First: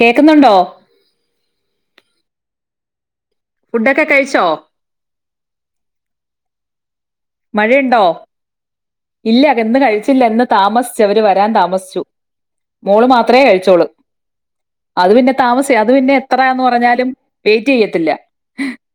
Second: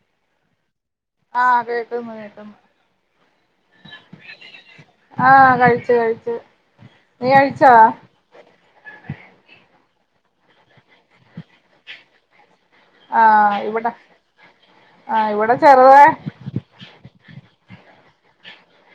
കേക്കുന്നുണ്ടോ ആഹ് കേക്ക്ന്ന് കേക്ക്ന്ന് ഫുഡൊക്കെ കഴിച്ചോ ആഹ് കഴിച്ച് കഴിച്ച് മഴയുണ്ടോ ഇല്ല ഇന്ന് കഴിച്ചില്ല ഇന്ന് താമസിച്ചു അവര് വരാൻ താമസിച്ചു മോള് മാത്രേ ആഹ് കഴിച്ചോള് ഇവിടെ അത് ആഹ് പിന്നെ ഇവിടെ താമസി അത് ചെറുതാ പിന്നെ എത്രാന്ന് പറഞ്ഞാലും വെയിറ്റ് ചെയ്യത്തില്ല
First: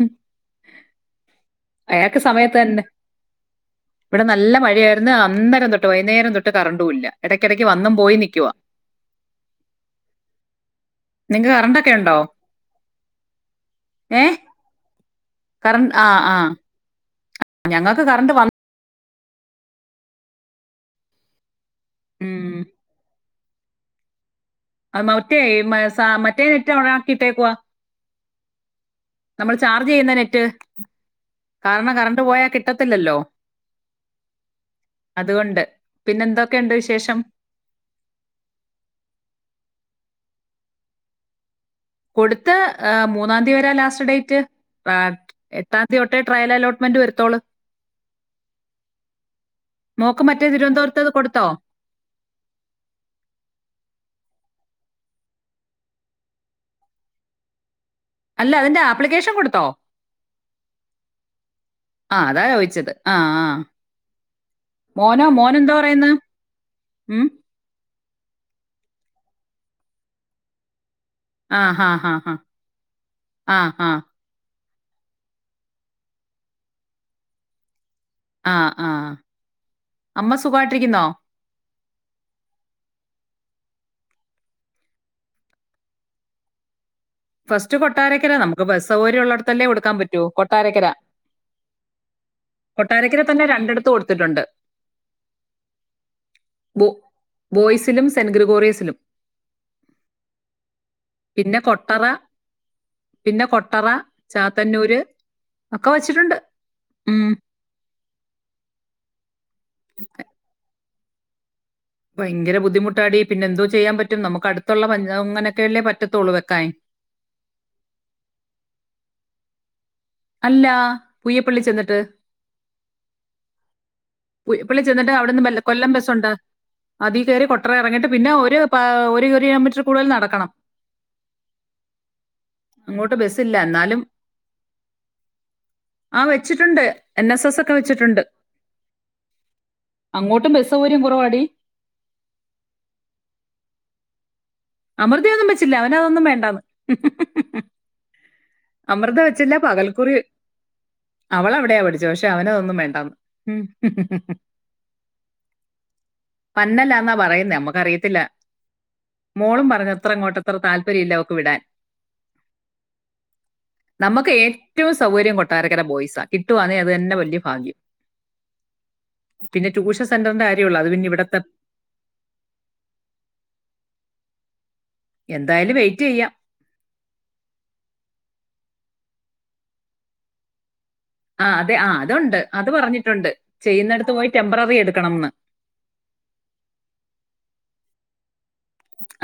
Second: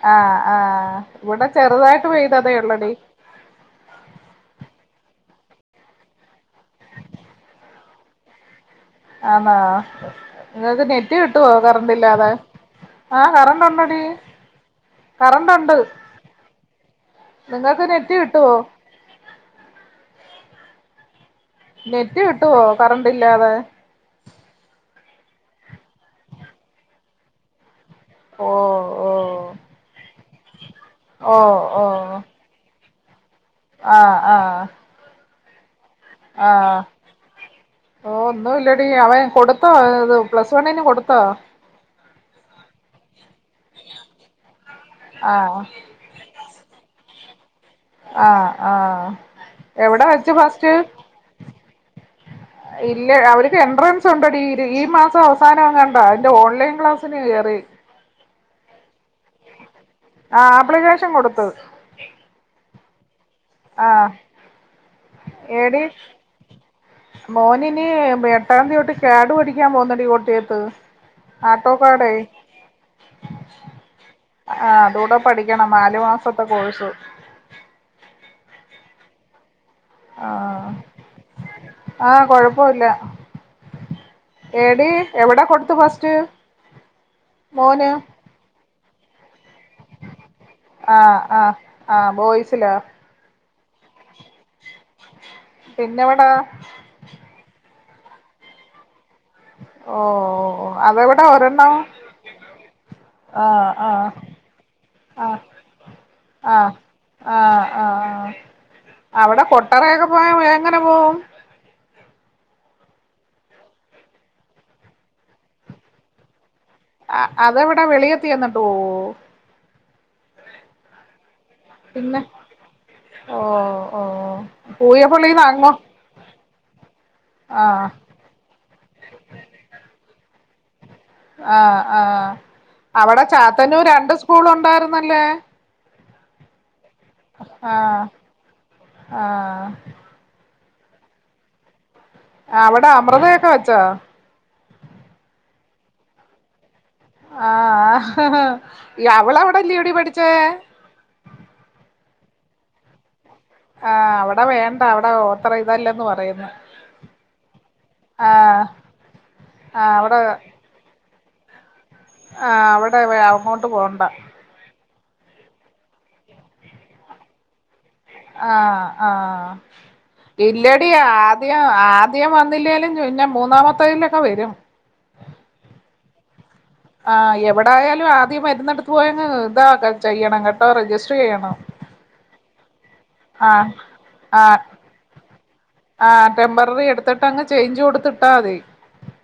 ഉം. ആഹ് ആഹ് ഇവിടെ ചെറുതായിട്ട് അയാൾക്ക് പെയ്തതേ സമയത്ത് തന്നെ ഒള്ളടി ഇവിടെ നല്ല മഴയായിരുന്നു അന്നരം തൊട്ട് വൈകുന്നേരം തൊട്ട് കറണ്ടും ഇല്ല ഇടക്കിടയ്ക്ക് വന്നും പോയിം നിക്കുവാ [inaudible] ആന്നോ നിങ്ങക്ക് നെറ്റ് കിട്ടുവോ നിങ്ങൾക്ക് കറണ്ടൊക്കെ കറണ്ട് ഉണ്ടോ ഇല്ലാതെ ആഹ് കറണ്ട് ഉണ്ടടി കറൻ ആഹ് ആഹ് നിങ്ങൾക്ക് നെറ്റ് കിട്ടോ നെറ്റ് കിട്ടോ ഉം. കറണ്ട്ല്ലാതെ അത് മറ്റേ മ സ മറ്റേ നെറ്റ് ഓണാക്കി ഇട്ടേക്കുവാ ഓഹ് നമ്മള് ചാർജ് ചെയ്യുന്ന നെറ്റ് ഓ ഓ കാരണം കറണ്ട് പോയാൽ കിട്ടത്തില്ലല്ലോ ആഹ് ആഹ് അതുകൊണ്ട് പിന്നെന്തോക്കെയുണ്ട് വിശേഷം ഓഹ് ഒന്നൂല്ലടി അവൻ കൊടുത്തോ ത് പ്ലസ് വണ്ണിന് കൊടുത്തോ കൊടുത്ത് ഏ മൂന്നാംതി വരെയാ ലാസ്റ്റ് ഡേറ്റ് ഏ ആഹ് എത്താൻ ഒരു വട്ടമേ ട്രയൽ അലോട്ട്മെന്റ് വരത്തോള് ആഹ് ആഹ് എവിടെ മോക്ക് വെച്ച് മറ്റേ ഫസ്റ്റ് തിരുവനന്തപുരത്തേത് കൊടുത്തോ ഇല്ല അവർക്ക് എൻട്രൻസ് ഉണ്ടടി ഈ മാസം അവസാനഎങ്ങാണ്ടാ അതിന്റെ ഓൺലൈൻ ക്ലാസ്സിന് കേറി അല്ല അതിന്റെ ആപ്ലിക്കേഷൻ കൊടുത്തോ ആഹ് ആപ്ലിക്കേഷൻ കൊടുത്തു ആഹ് അതാ ചോദിച്ചത് ആഹ് ആഹ് ആഹ് ഏടി പറയുന്ന്? ഉം. മോനിനി എ ട്ടാംതി തൊട്ട് കാഡ് പഠിക്കാൻ പോകുന്നടി കോട്ടയത്ത് ആഹ് ഹാ ഹാ ആട്ടോക്കാടെ ഹാ ആഹ് ഹാ ആഹ് അതൂടെ പഠിക്കണം നാലു മാസത്തെ കോഴ്സ് ആഹ് ആഹ് അമ്മ സുഖായിട്ടിരിക്കുന്നോ ആഹ് കൊഴപ്പോല്ല ഏടീ എവിട കൊടുത്ത് ഫസ്റ്റ് ഫസ്റ്റ് മോന് കൊട്ടാരക്കര നമുക്ക് ബസ് സൗകര്യം ഉള്ളടത്തല്ലേ കൊടുക്കാൻ പറ്റു കൊട്ട് ട്ടാരക്കര ആഹ് ആഹ് ആഹ് ബോയ്സിലാ കൊട്ടാരക്കര തന്നെ രണ്ടിടത്ത് കൊടുത്തിട്ടുണ്ട് പിന്നെവടാ ബൊ ബോയ്സിലും സെന്റ് ഗ്രിഗോറിയസിലും ഓ ഓ ഓ അതെവിടാ ഒരെണ്ണം ട്ടറ പിന്നെ ആഹ് കൊട്ടറ ആഹ് ചാത്തന്നൂര് ഒക്കെ വെച്ചിട്ടുണ്ട് ആഹ് ഉം ആഹ് ആഹ് ആഹ് അവിടെ കൊട്ടാറയൊക്കെ പോയാ എങ്ങനെ പോവും ഭയങ്കര ബദ്ധിമുട്ടാടി പിന്നെ എന്തോ ചെയ്യാൻ പറ്റും നമുക്ക് അടുത്തുള്ള പഞ്ചാ അങ്ങനൊക്കെയല്ലേ പറ്റത്തോള്ള് വെക്കാൻ അ അതെവിടാ വെളിയത്ത് ചെന്നിട്ട് പോകുവോ അല്ല പൂയപ്പള്ളി ചെന്നിട്ട് പിന്നെ ഓ ഓ പുയപ്പള്ളി ചെന്നിട്ട് പൂയപ്പള്ളിന്ന് അവിടന്ന് ബ അങ്ങോ കൊല്ലം ബസ്സുണ്ട് അതി കേറി കൊട്ടറ ആഹ് ഇറങ്ങിയിട്ട് പിന്നെ ഒരു പ ഒരു ഒരു കിലോമീറ്റർ കൂടുതൽ നടക്കണം ആഹ് ആഹ് അങ്ങോട്ട് അവിടെ ബസ്സില്ല ചാത്തന്നൂർ എന്നാലും രണ്ട് സ്കൂൾ ഉണ്ടായിരുന്നല്ലാ ആഹ് വെച്ചിട്ടുണ്ട് എൻ എസ് എസ് ഒക്കെ ആഹ് വെച്ചിട്ടുണ്ട് ആഹ് അങ്ങോട്ടും ബസ് സൗകര്യം കുറവാടി അവിടെ അമൃതയൊക്കെ വച്ചോ അമൃതയൊന്നും വച്ചില്ല അവനതൊന്നും വേണ്ടാന്ന് ആഹ് ഹ ഹാ അമൃത അവളവിടെയല്ലെയോടീ പഠിച്ചത് അവളവിടെയാ പഠിച്ചേ പക്ഷേ അവനതൊന്നും വേണ്ടാന്ന് ആഹ് ഉം. അവിടെ വേണ്ട അവിടെ ഓത്ര ഇതല്ലെന്ന് പറയ്ന്ന് പന്നലാന്നാ പറയുന്നേ നമുക്കറിയത്തില്ല ആഹ് മോളും പറഞ്ഞു ആഹ് അവിടെ അത്രങ്ങോട്ടത്ര താൽപര്യല്ലവക്ക് വിടാൻ ആഹ് അവിടെ വേ അങ്ങോ നമ്മക്ക് ഏറ്റവും സൗകര്യം കൊട്ടാരക്കര ബോയ്സാ കിട്ടുവാന്നെ അത് തന്നെ വല്യ ഭാഗ്യം ആഹ് ആഹ് പിന്നെ ട്യൂഷൻ സെന്ററിന്റെ കാര്യമുള്ളൂ അത് ഇല്ലടി പിന്നെ ഇവിടത്തെ ആദ്യം ആ ദ്യം വന്നില്ലോലും പിന്നെ മൂന്നാമത്തതിലൊക്കെ വരും എന്തായാലും വെയിറ്റെയ്യാം ആഹ് എവിടായാലും ആദ്യം വരുന്നടത്ത് പോയങ്ങ് ഇതാ ആഹ് അതെ ആഹ് അതുണ്ട് അത് പറഞ്ഞിട്ടുണ്ട് ആഹ് ചെയ്യുന്നടത്ത് പോയി ആഹ് ടെംമ്പററി എടുക്കണംന്ന് ആഹ് ടെംമ്പററി എടുത്തിട്ടങ്ങ് ചേഞ്ച് കൊടുത്തിട്ടാ മതി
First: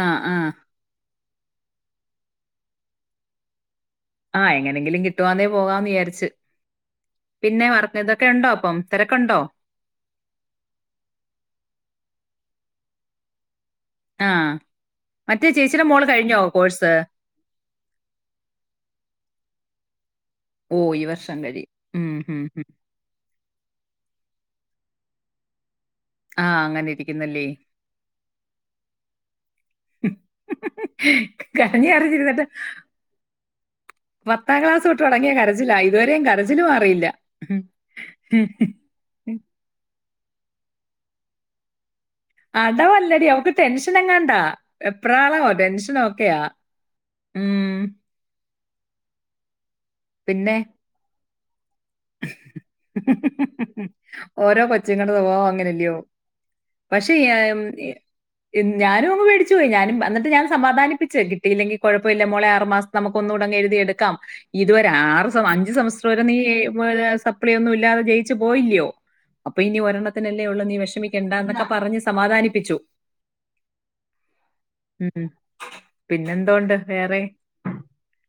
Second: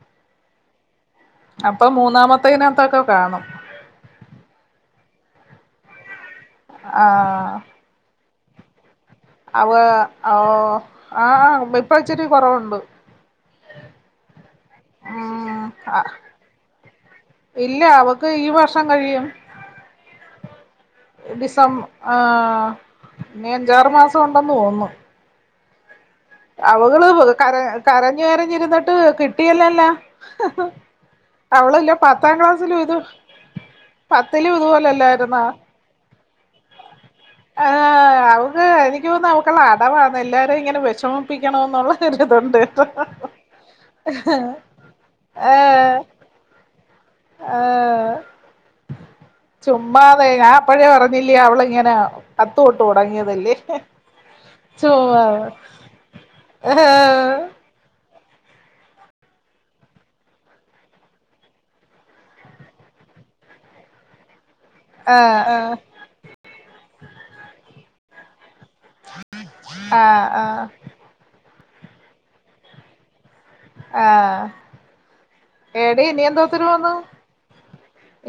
ആഹ് ആഹ് അപ്പം മൂന്നാമത്തയിനാത്തൊക്കെ കാണും ആഹ് എങ്ങനെങ്കിലും കിട്ടുവാന്നേ പോകാന്ന് വിചാരിച്ച് ആഹ് പിന്നെ വർക്കിതൊക്കെയുണ്ടോ അപ്പം തിരക്കുണ്ടോ ഓഹ് ആഹ് ഇപ്പിച്ചിരി കുറവുണ്ട് ആഹ് മറ്റേ ഉം ചേച്ചിടെ മോള് കഴിഞ്ഞോ കോഴ്സ് ഇല്ല അവക്ക് ഈ വർഷം കഴിയും ഓ ഈ വർഷം കഴിയും ഡിസം ഉം, ഉം, ഉം. ഏഹ് ഇനിയഞ്ചാറ് മാസം ഉണ്ടെന്ന് തോന്നുന്നു ആ അങ്ങനെ അവകള് ഇരിക്കുന്നല്ലേ കര കരഞ്ഞ് കരഞ്ഞിരുന്നിട്ട് കിട്ടിയല്ലല്ല കരഞ്ഞ് കരഞ്ഞിരുന്നിട്ട് പത്തിലും പത്താം ക്ലാസ് തൊട്ട് തൊടങ്ങിയാ ഇതുപോലെല്ലായിരുന്നോ കരച്ചിലാ ഇതുവരെയും കര ച്ചില് മാറിയില്ല ആഹ് അവക്ക് എനിക്ക് തോന്നു അവക്കുള്ള അടവാന്നെല്ലാരെയിങ്ങനെ വെഷമിപ്പിക്കണോന്നുള്ള അടവല്ലടി അവക്ക് ടെൻഷനെങ്ങാണ്ടാ വെപ്രാളാവോ ടെൻഷനോക്കെയാ ആഹ് ചുമ്മാതെ പിന്നെ ഞാൻപ്പഴേ പറഞ്ഞില്ലേ അവളിങ്ങനാ പത്ത് തൊട്ട് തൊടങ്ങിയതല്ലേ ഓരോ ചുമ്മാതെ പക്ഷെ ഏഹ് ആയം [unintelligible] ഞാനും അങ്ങ് പേടിച്ചുപോയി ഞാനും എന്നിട്ട് ഞാൻ സമാധിപ്പിച്ച് കിട്ടിയില്ലെങ്കി കൊഴപ്പവില്ല മോളെ ആറ് മാസം നമക്കൊന്നൂടങ്ങെഴുതിയെടുക്കാം ഇതുവരെ ആറ് ആഹ് സെം ആഹ് അഞ്ച് സെമസ്റ്റർ വരെ നീ സപ്ലി ഒന്നുല്ലാതെ ജയിച്ചു പോയില്ല്യോ അപ്പൊ ഇനി ആഹ് ഒരെണ്ണത്തിനല്ലേ ഉള്ളൂ ആഹ് നീ വിഷമിക്കണ്ടന്നൊക്കെ പറഞ്ഞ് സമാധാനിപ്പിച്ചു ആഹ് ഉം. എടീ ഇനി എന്തോത്തിന് പിന്നെന്തോണ്ട് പോന്നു വേറെ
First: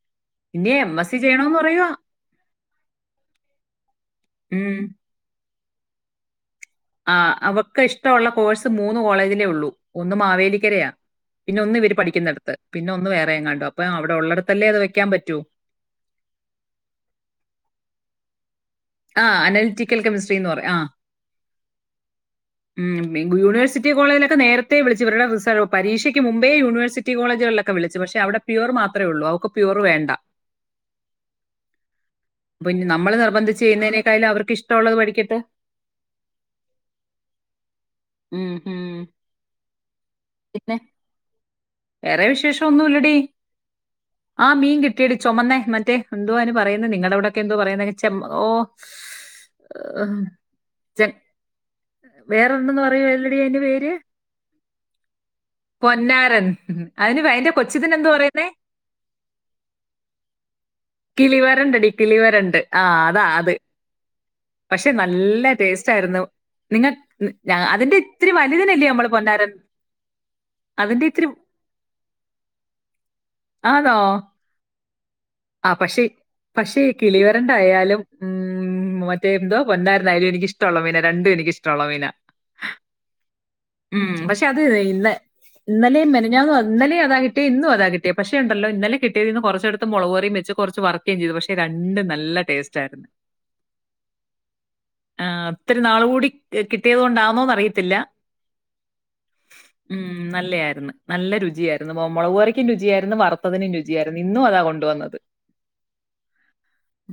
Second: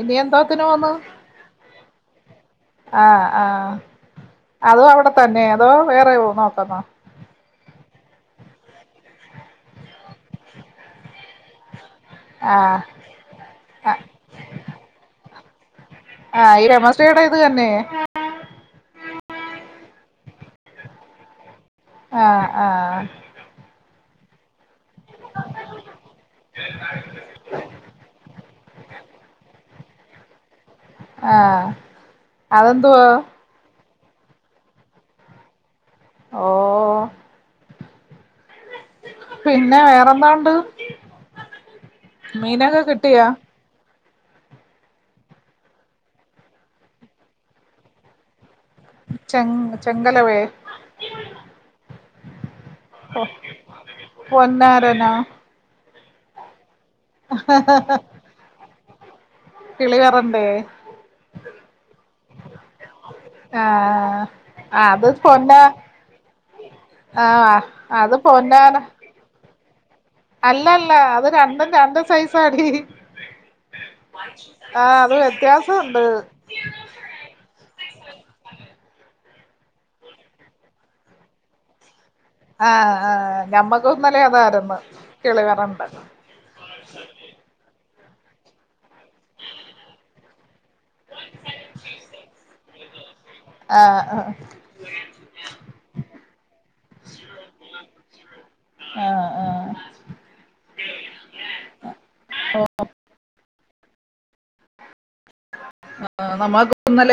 ഇനി എന്തോത്തിന് ഇനി എം പോന്ന് എസ് സി ചെയ്യണോന്ന് പറയുവാ ആഹ് ആഹ് ഉം അതു അവിടെത്തന്നെ അതോ വേറെ നോക്കുന്നോ ആഹ് അവക്കിഷ്ടവുള്ള കോഴ്സ് മൂന്ന് കോളേജിലേ ഉള്ളൂ ഒന്ന് മാവേലിക്കരയാ പിന്നൊന്നിവര് പഠിക്കുന്നിടത്ത് ആഹ് പിന്നൊന്ന് വേറെയെങ്ങാണ്ടോ അപ്പൊ അവിടൊള്ളടത്തല്ലേ അത് വെക്കാൻ പറ്റൂ ആഹ് ഈ രമശ്രീടെയിത് തന്നെ ആഹ് അനലിറ്റിക്കൽ കെമിസ്ട്രിന്ന് പറ ആഹ് ആഹ് ആഹ് ഉം യൂണിവഴ്സിറ്റി കോളേജിലക്കെ നേര ത്തേ വിളിച്ചു ഇവരുടെ റിസ പരീക്ഷക്ക് മുമ്പേ യൂണിവേഴ്സിറ്റി കോളജുകളിലൊക്കെ വിളിച്ചു പക്ഷെ അവിടെ പ്യുവർ മാത്രേയുള്ളൂ അവക്ക് പ്യുവർ വേണ്ട ആഹ് അപ്പൊ ഇനി അതെന്തുവാ നമ്മള് നിർബന്ധി ചെയ്യുന്നയിനെക്കായിലും അവർക്കിഷ്ട്ടവുള്ളത് പഠിക്കട്ടെ ഓഹ് ഉം ഹും പിന്ന വേറെന്താണ്ട്? വേറെ വിശേഷം മീനൊക്കെ ഒന്നുല്ലെടി കിട്ടിയാ ആ മീൻ കിട്ട്യേടി ചുമന്നേ മറ്റേ എന്തോ അയിന് പറയുന്നേ നിങ്ങെടവ്ടൊക്കെ എന്തോ പറയുന്നേ ചെം ഓ ചെ ആഹ് ചെങ്കലവേ ജം വേറൊണ്ടെന്ന് പറയുവല്ലെടി അയ്ന്റെ പേര് പൊന്നാരനോ പൊന്നാരൻ അതിന് അയിൻ്റെ കൊച്ചിതിനെന്താ പറയുന്നേ കിളി വറണ്ടേ കിളിവരെണ്ടെടീ കിളിവരെണ്ട് ആ അതാ അത് ആഹ് പക്ഷെ അത് നല്ല പൊന്ന ടേസ്റ്റായിര്ന്നൂ നിങ്ങ ആഹ് അതിന്റെ അത് ഇത്തിരി വലുതിനല്ലേ നമ്മള് പൊന്നാരൻ അല്ല ല്ല അതിന്റെ അത് ഇത്തിരി രണ്ടും രണ്ട് സൈസാടി ആണോ ആ അത് ആ വ്യത്യാസുണ്ട് പക്ഷെ പക്ഷേ കിളിവരണ്ടായാലും ഉം മറ്റേ എന്തോ പൊന്നാര്ന്നായാലും എനിക്കിഷ്ടൊള്ള മീന രണ്ടും എനിക്കിഷ്ടൊള്ള മീനാ ആ ആ ഞമ്മക്കൂന്നലെ അതാര്ന്ന് കിളി വരണ്ടൻ ഞാന്നോ ഇന്നലേ അതാ കിട്ട്യേ ഇന്നും അതാ കിട്ട്യേ പക്ഷേണ്ടല്ലോ ഇന്നലെ കിട്ട്യതീന്ന് കൊറച്ചെടുത്ത് മൊളകറീം വെച്ചു കൊർച്ച് വർക്കേം ചെയ്തു പക്ഷെ രണ്ടും നല്ല ടേസ്റ്റായിര്ന്ന് ആ ആ ആ ഒത്തിരി നാള് കൂടി കിട്ടിയത് കൊണ്ടാന്നോന്നറിയത്തില്ല ആഹ് ആഹ് ഉം നല്ലായിര്ന്ന് നല്ല രുചിയായിര്ന്ന് മൊളകറിയ്ക്കും രുചിയായിര്ന്ന് വറ്ത്തതിനും രുചി ചിയാര്ന്ന് ഇന്നും അതാ കൊണ്ടുവന്നത്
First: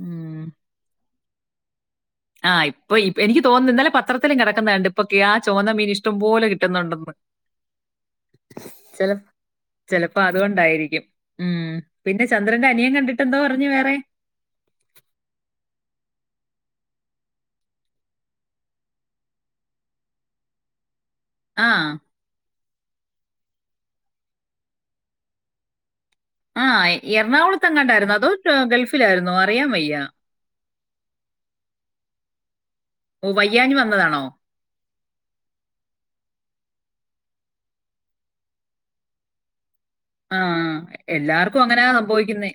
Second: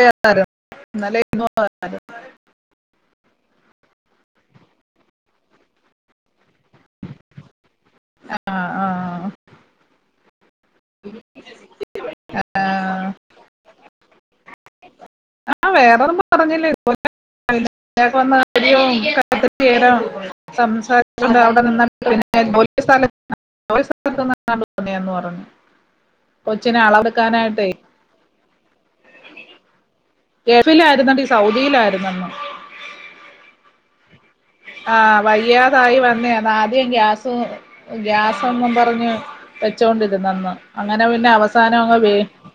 ഉം. ആ ഇപ്പ ഈ എനിക്ക് തോന്നുന്ന് ഇന്നലെ പത്രത്തിലും കെടക്കുന്നണ്ട് ഇപ്പൊക്ക്യാ ചോന്ന മീന് ഇഷ്ടം പോലെ കിട്ടുന്നുണ്ടെന്ന് ആഹ് ചെല ആഹ് ചെലപ്പോ അതുകൊണ്ടായിരിക്കും ഉം പിന്നെ ചന്ദ്രന്റെ അനിയൻ ആഹ് കണ്ടിട്ടെന്തോ പറഞ്ഞു വേറെ ആ വേറൊന്നും പറഞ്ഞില്ല ഇത്പോലെ [inaudible] സംസാരിച്ചോണ്ട് അവടെ ആ നിന്ന [inaudible] പറഞ്ഞു കൊച്ചിനളവെട്ക്കാനായിട്ടേ ആയിര്ന്നതോ [unintelligible] ഗൾഫിലായിര്ന്നോ അറിയാൻ വെയ്യാ ഗേഫിലാര്ന്നെടീ സൗദിലായിര്ന്നെന്ന് ഓ വയ്യാഞ്ഞ് വന്നതാണോ ആ വയ്യാതായി വന്ന ആദ്യം ഗ്യാസ് ഗ്യാസെന്നും പർഞ്ഞ് ആ വെച്ചൊണ്ടിര്ന്നെന്ന് അങ്ങനെ പിന്നെ എല്ലാവർക്കും അങ്ങനെ അവസാനങ്ങ് വീ സംഭവിക്കുന്നേ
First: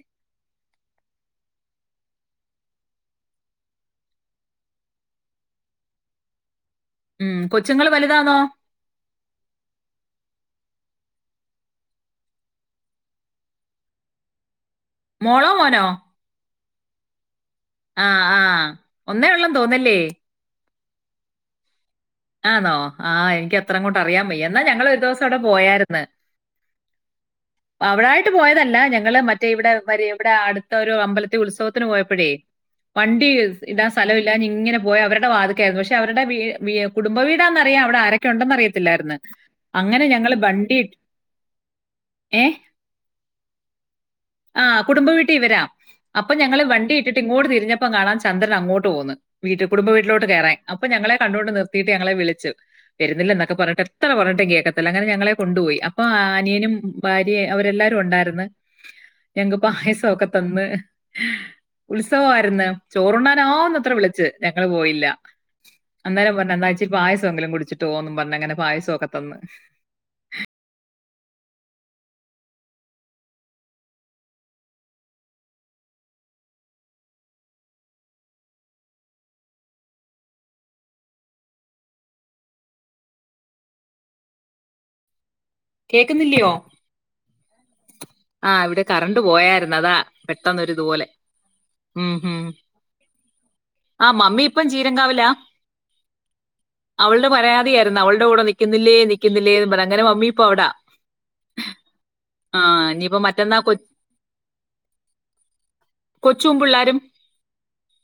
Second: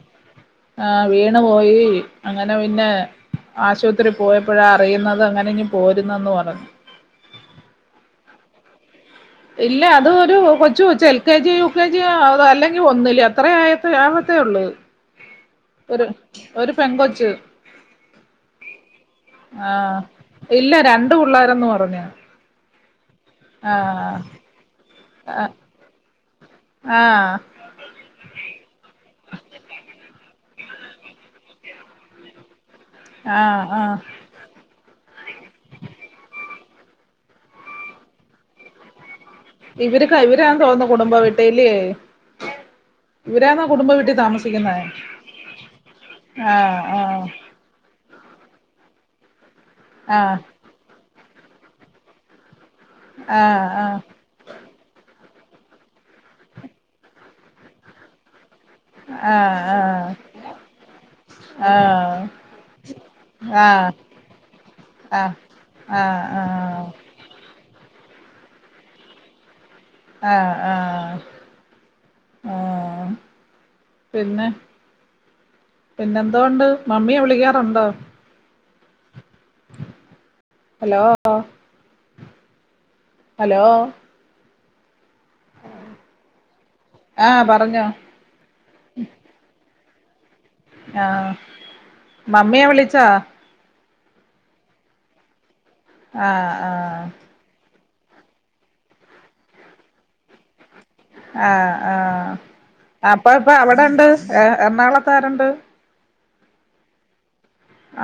ആ വീണ് പോയി അങ്ങനെ പിന്നെ ആശുത്രീ പോയപ്പഴാ അറിയുന്നത് അങ്ങനെഞ്ഞി പോരുന്നെന്ന് പറഞ്ഞ് ഉം കൊച്ചുങ്ങള് വലുതാന്നോ ഇല്ല അത് ഒരു കൊച്ച് കൊച്ച് L K G U K G അല്ലെങ്കി ഒന്നില് അത്രെ ആയെ പ്പഴാവത്തേ ഒള്ളൂ മോളോ മോനോ ഒരു ഒരു പെങ്കൊച്ച് ആ ആ ഒന്നേ ഒള്ളെന്ന് തോന്നല്ലേ ആഹ് ഇല്ല രണ്ട് പുള്ളാരെന്ന് പറഞ്ഞ് ആന്നോ ആയ് എനിക്കത്രങ്ങോട്ട് അറിയാൻ വയ്യ എന്നാ ഞങ്ങളൊര് ദൊവസം അവടെ പോയാര്ന്ന് ആഹ് അവിടായിട്ട് പോയതല്ല ഞങ്ങള് മറ്റേ ഇവടെ വരെ ഇവടെ അടുത്ത ഒര് അമ്പലത്തി ഉത്സവത്തിന് പോയപ്പഴേ വണ്ടി ആഹ് ഇടാൻ ആഹ് സ്ഥലവില്ലാഞ്ഞിങ്ങനെ പോയി അവര്ടെ വാത്ക്കായാര്ന്നു പക്ഷെ അവര്ടെ വീ വീ കുടുംബവീടന്നറിയാ അവടെ ആരൊക്കൊണ്ടെന്നറിയത്തില്ലായിര്ന്ന് അങ്ങനെ ഇവര്ക്ക ഞങ്ങള് ഇവരാന്ന് വണ്ടി തോന്നുന്നു കുടുംബ വീട്ടില് ഏ ഇവരാന്നോ കുടുംബ വീട്ടിൽ ആ താമസിക്കുന്നേ കുടുംബ വീട്ടീ ഇവരാ അപ്പൊ ഞങ്ങള് ആഹ് വണ്ടി ഇട്ടിട്ട് ഇങ്ങോട്ട് തിരിഞ്ഞ പ്പ കാണാൻ ചന്ദ്രൻ അങ്ങോട്ട് പോന്ന് വീട്ട് കുടുംബ വീട്ട്ലോട്ട് ആഹ് കേറാൻ അപ്പ ഞങ്ങളെ കണ്ടോണ്ട് നിർ ത്തിട്ട് ഞങ്ങളെ വിളിച്ചു വെരുന്നില്ലന്നൊക്കെ ആഹ് പറഞ്ഞിട്ട് ആഹ് എത്ര പറഞ്ഞിട്ടും കേക്ക അങ്ങനെ ഞങ്ങളെ കൊണ്ടുപോയി അപ്പൊ അനിയനും ഭാര്യയും അവരെല്ലാരും ഉണ്ടാര്ന്ന് ആഹ് ആഹ് ഞങ്‌ക്ക്പായസൊക്കെ തന്ന് ഉത്സവാര്ന്ന് ചോറുണ്ണാൻ ആഹ് ആഹ് ആഹ് ആവുന്നത്ര ആഹ് വിളിച്ച് ഞങ്ങള് പോയില്ല ആഹ് അന്നേരം ആഹ് പറഞ്ഞു എന്നാ ഇച്ചിരി പായസ എങ്കിലും കുടിച്ചിട്ട് പോന്നും പറഞ്ഞ് അങ്ങനെ പായസൊക്കെ തന്ന്. ആഹ് ആഹ് ആഹ് പിന്നെ പിന്നെ എന്തോണ്ട്, മമ്മിയെ വിളിക്കാറുണ്ടോ? Hello hello കേക്കുന്നില്ലിയോ? ആഹ് പറഞ്ഞോ ആഹ്, ഇവിടെ കറണ്ട് പോയായിരുന്നു അതാ പെട്ടെന്നൊരുദു ആഹ് മമ്മിയെ വിളിച്ചാ? ആഹ് മമ്മി ഇപ്പം ചീരംകാവിലാ, ആഹ് ആഹ് അവളുടെ പരാതിയാ ന്ന് അവളുടെ കൂടെ നിക്കുന്നില്ലേ നിക്കുന്നില്ലേന്ന് പറത്ത്, അങ്ങനെ മമ്മിപ്പോ അവിടാ ആഹ് ആഹ് ആ ഇനിയിപ്പോ അപ്പൊ ഇപ്പൊ മറ്റന്നാ കൊ- അവിടെ ഉണ്ട് എ എറണാകുളത്താരുണ്ട് കൊച്ചുവും, പിള്ളാരും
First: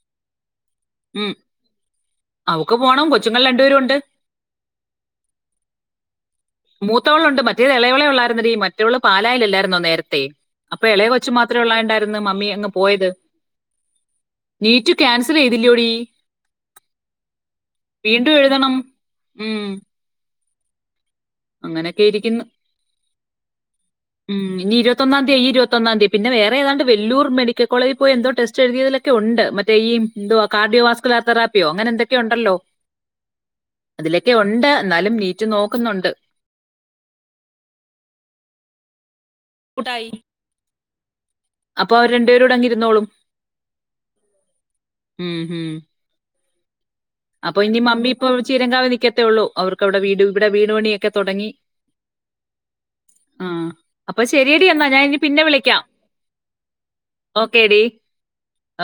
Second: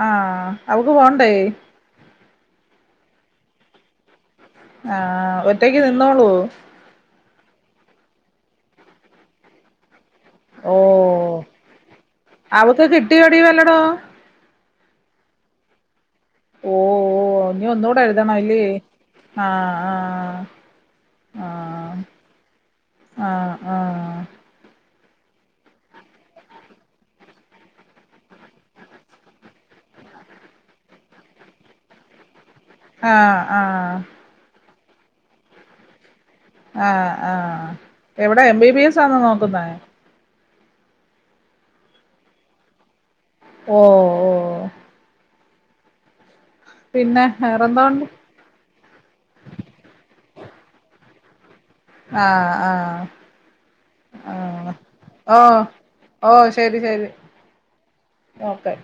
ആഹ് അവക്ക് പോണ്ടേ ഉം അവക്ക് പോണം കൊച്ചുങ്ങൾ രണ്ടുപേരും ഉണ്ട് ആഹ് ആഹ് ഒറ്റക്ക് നിന്നോളൂവോ? മൂത്തവളുണ്ട്, മറ്റേത് ഇളയവള് ഒള്ളായിരുന്നടി, മറ്റേവള് പാലായിലല്ലായിരുന്നോ നേരത്തെ ഓ അപ്പൊ എളയ കൊച്ച് മാത്രമേ ഒള്ളണ്ടായിരുന്നു മമ്മി അങ്ങ് അവക്ക് പോയത് കിട്ടിയോടി വല്ലടോ നീറ്റ് ക്യാൻസൽ ചെയ്തില്ലയോടി ഓഹ് ഓഹ് ഇനീ ഒന്നൂടെ എഴുതണം ഇല്ലേ, ഉം ആഹ് ആഹ് അങ്ങനൊക്കെ ഇരിക്കുന്നു ആഹ് ആഹ് ഉം, ആഹ് ഇനി ഇരുപത്തൊന്നാ തീയാ, ഈ ഇരുപത്തൊന്നാം തീയാ, പിന്നെ വേറെ ഏതാണ്ട് വെല്ലൂർ മെഡിക്കൽ കോളജി പോയി എന്തോ ടെസ്റ്റ് എഴുതിയതിലൊക് ക്കെ ഒണ്ട് മറ്റേ ഈ എന്തുവാ കാർഡിയോവാസ്കുലർ തെറാപ്പിയോ അങ്ങനെ എന്തൊക്കെയോ ഒണ്ടല്ലോ ആഹ് ആഹ് ക്കെയൊണ്ട്, എന്നാലും നീറ്റ് നോക്കുന്നുണ്ട്. ആഹ് ആഹ് എവിടാ എം ബി ബി എസ് ആണോ നോക്കുന്നെ [unintelligible] അപ്പൊ അവര് രണ്ടു പേരൂടെ അങ്ങിരുന്നോളും. ഓഹ് ഓഹ് ഉം, ഉം പിന്നെ അപ്പൊ ഇനി വേറെന്തോണ്ട് മമ്മി ഇപ്പ ചീരങ്കാവി നിക്കത്തേ ഉള്ളൂ, അവർക്കവടെ വീട് ഇവിടെ വീട് പണിയൊക്കെ തൊടങ്ങി ആഹ് ആഹ് ആഹ് അപ്പൊ ശരിയടി ആഹ് എന്നാ ഞാൻ ഇനി ഓ പിന്നെ വിളിക്കാം, ഓ ശരി ശരി ഓക്കേടി ഓക്കെ